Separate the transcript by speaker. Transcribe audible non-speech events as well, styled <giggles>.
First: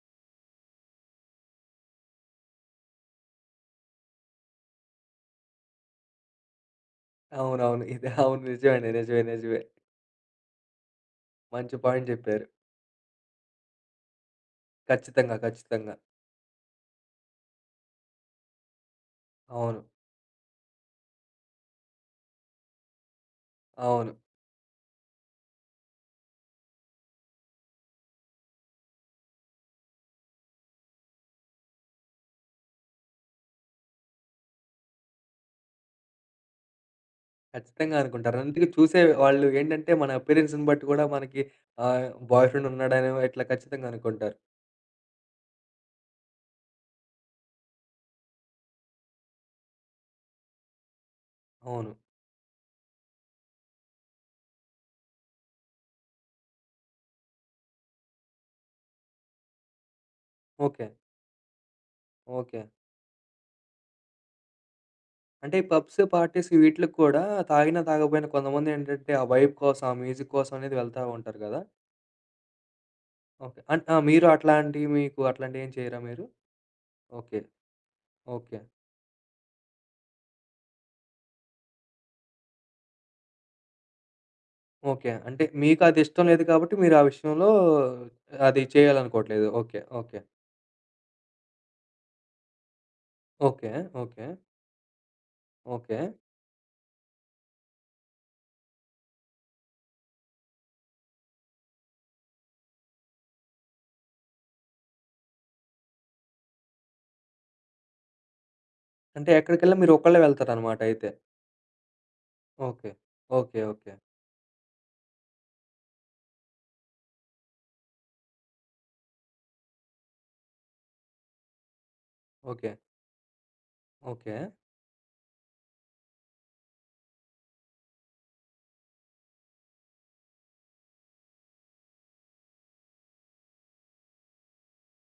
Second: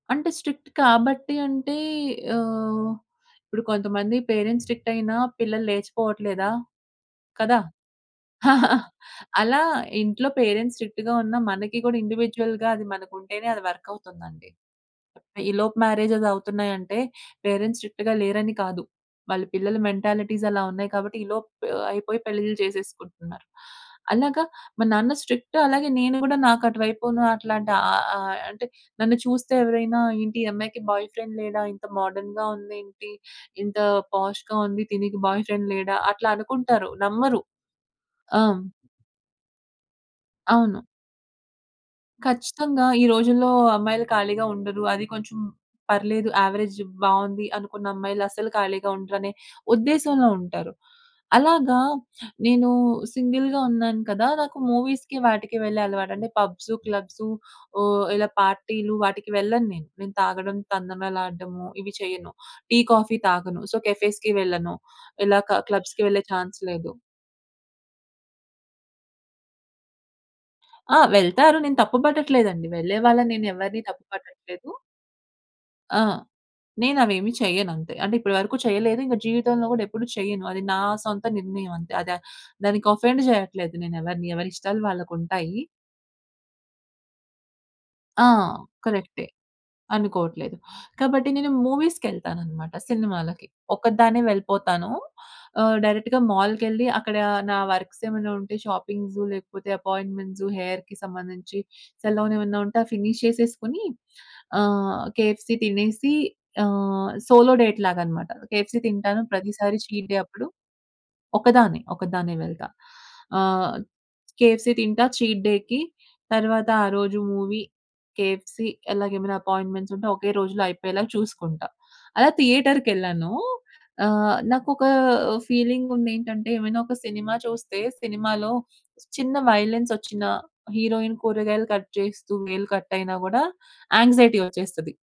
Speaker 1: అంటే స్ట్రిక్ట్ కాబట్టి అంటే ఆహ్, ఇప్పుడు కొంతమంది పేరెంట్స్ స్ట్రిక్ట్ అయినా పిల్లలు లేచిపోవట్లేదా? కదా!
Speaker 2: అవునవును. ఇది. <giggles> అవును. నిజమండి.
Speaker 1: <chuckles>
Speaker 2: నిజమే.
Speaker 1: అలా
Speaker 2: నిజమే.
Speaker 1: ఇంట్లో పేరెంట్స్ స్ట్రిక్ట్‌గా ఉన్న
Speaker 2: మంచి
Speaker 1: మనకి కూడా
Speaker 2: పాయింట్ చెప్పారు.
Speaker 1: ఇండివిడ్యుయల్‌గా అది మనకుంటేనే అది వర్కవుతుందండి.
Speaker 2: ఖచ్చితంగా.
Speaker 1: ఈలోపు
Speaker 2: ఖచ్చితంగా.
Speaker 1: మ్యారేజెసవుతున్నాయంటే పేరెంట్స్ స్ట్రిక్ట్‌గా లేరని కాదు, వాళ్ళ పిల్లల
Speaker 2: అవును.
Speaker 1: మెంటాలిటీస్ అలా ఉన్నాయి కాబట్టి ఈలోపు అయిపోయి పెళ్లిలు చేసేసుకుంటున్నారు.
Speaker 2: అవును.
Speaker 1: అలాగా, మా నాన్న స్ట్రిక్ట్ అలాగే నేను కూడా నాకు అటువైపును అట్లాంటి ఆహ్, ఆహ్, అంటే నన్ను చూస్తే ఎవరైనా ఏంటి ఈ అమ్మాయికి బాయ్ ఫ్రెండ్ లేడా! ఇంత మోడర్న్‌గా ఉందేంటి! ఇంత పోష్‌గా ఉంది, దీనికి బాయ్ ఫ్రెండ్ లేడా! అట్లా అనుకుంటారు నమ్మరు.
Speaker 2: ఖచ్చితంగా. అనుకుంటారు.
Speaker 1: ఆ!
Speaker 2: అందుకు చూసే వాళ్ళు ఏంటంటే మన అప్పియరెన్స్‌ని
Speaker 1: అవును.
Speaker 2: బట్టి కూడా మనకి ఆహ్, బాయ్ ఫ్రెండ్
Speaker 1: ఖచ్చితంగా ఈ
Speaker 2: ఉన్నాడనేవో ఇట్లా
Speaker 1: రోజుల్లో
Speaker 2: ఖచ్చితంగా
Speaker 1: అమ్మాయిలు
Speaker 2: అనుకుంటారు.
Speaker 1: ఖాళీగా ఉండరు, అది కొంచెం పర్లేదు యావరేజ్ బావుంది అనుకున్న అమ్మాయిలస్సలు ఖాళీగా ఉండరనే ఉద్దేశంలో ఉంటారు. అలాగా,
Speaker 2: అవును.
Speaker 1: నేను సింగిల్‌గా ఉన్నాను కదా! నాకు మూవీస్‌కి వాటికి వెళ్ళే అలవాటు. అంటే పబ్స్, క్లబ్స్ ఓహ్! ఇలా పార్టీలు వాటికి వెళ్ళను నేను. నేను తాగడం,
Speaker 2: ఓకే.
Speaker 1: తందనాలడము ఇవి చేయను.
Speaker 2: ఓకే.
Speaker 1: టీ, కాఫీ తాగను సో, కెఫేస్‌కి వెళ్ళను ఇలా
Speaker 2: అంటే
Speaker 1: క
Speaker 2: ఈ పబ్స్,
Speaker 1: క్లబ్స్‌కి వెళ్లే
Speaker 2: పార్టీస్
Speaker 1: ఛాన్స్ లేదు.
Speaker 2: వీటిలకి కూడా తాగినా, తాగకపోయినా కొంతమందేంటంటే ఆ వైబ్ కోసం, ఆ మ్యూజిక్ కోసం అనేది
Speaker 1: ఆ!
Speaker 2: వెళ్తా ఉంటారు
Speaker 1: వెళ్తారు.
Speaker 2: కదా!
Speaker 1: నేను తప్పు పట్టట్లేదండి. వెళ్ళే వాళ్ళని
Speaker 2: ఓకే.
Speaker 1: నేనెవ్వరిని
Speaker 2: అంట్ ఆ!
Speaker 1: తప్పు
Speaker 2: మీరు
Speaker 1: పట్టట్లేదు.
Speaker 2: అట్లాంటియి మీకూ అట్లాంటియేం చెయ్యరా
Speaker 1: ఆ!
Speaker 2: మీరు?
Speaker 1: నేనవేమి
Speaker 2: ఓకే.
Speaker 1: చేయనంతే. అంటే ఇప్పటివరకు
Speaker 2: ఓకే.
Speaker 1: చేయలేదు, ఇంక జీవితంలో గూడా ఎప్పుడు చెయ్యను. అది నా సొంత నిర్ణయం అంతే. అదే దానికి అఫెండ్ చేయట్లేదు నేనెవరిని. ఎవరిష్టాలు
Speaker 2: ఓకే. అంటే
Speaker 1: వాళ్ళకుంటాయి.
Speaker 2: మీకది ఇష్టం లేదు కాబట్టి, మీరు ఆ విషయంలో
Speaker 1: ఆ!
Speaker 2: అది
Speaker 1: కరెక్టే.
Speaker 2: చేయాలనుకోవట్లేదు. ఓకే. ఓకే.
Speaker 1: అనుకోట్లేదు. కాబట్టి నేను మూవీస్‌కెళ్తాననమాట. సినిమాలకి
Speaker 2: ఓకే.
Speaker 1: ఒక్కదాన్నే
Speaker 2: ఓకే.
Speaker 1: వెళ్ళిపోతాను. ఆహ్,
Speaker 2: ఓకే.
Speaker 1: డైరెక్ట్‌గా మాల్‌కెళ్ళి అక్కడ నా వర్క్సేమైనా ఉంటే షాపింగ్స్ లేకపోతే అపాయింట్మెంట్స్ హెయిర్‌కి సంబంధించి సెలూనేమైనా ఉంటే ఫినీష్ చేసేసుకొని ఆహ్, కేఎఫ్‌సీ తినేసి ఆహ్, సోలో డేట్ లాగానమాట. కేఎఫ్‌సీ తింటాను
Speaker 2: అంటే ఎక్కడికెళ్ళినా
Speaker 1: ప్రతిసారి
Speaker 2: మీరు
Speaker 1: చీట్ డే
Speaker 2: ఒక్కళ్ళే
Speaker 1: అప్పుడు.
Speaker 2: వెళ్తారనమాటయితే.
Speaker 1: ఒకదాన్నే. ఒకదాన్నే వెళ్తా.
Speaker 2: ఓకే. ఓకే.
Speaker 1: ఆహ్,
Speaker 2: ఓకే.
Speaker 1: కేఎఫ్‌సీ తింటా చీట్ డే‌కి తరువాత ఆ రోజు మూవీ, కేఎఫ్‌సీ అలాగే ఏమైనా అపాయింట్మెంట్స్ ఉంటే ఒకే రోజులో అయిపోయేలాగా చూసుకుంటా. అలా
Speaker 2: ఓకే.
Speaker 1: థియేటర్‌కెళ్ళానూ ఆహ్,
Speaker 2: ఓకే.
Speaker 1: నాకు ఒక ఫీలింగుందేంటంటే, ఏమైనా ఒక సినిమా చూస్తే, సినిమాలో చిన్న వయిలెన్సొచ్చినా హీరోయిన్ కూరగాయలు కట్ చేస్తూ వేలు కట్టయినా గూడా యాంక్సైటీ వచ్చేస్తది.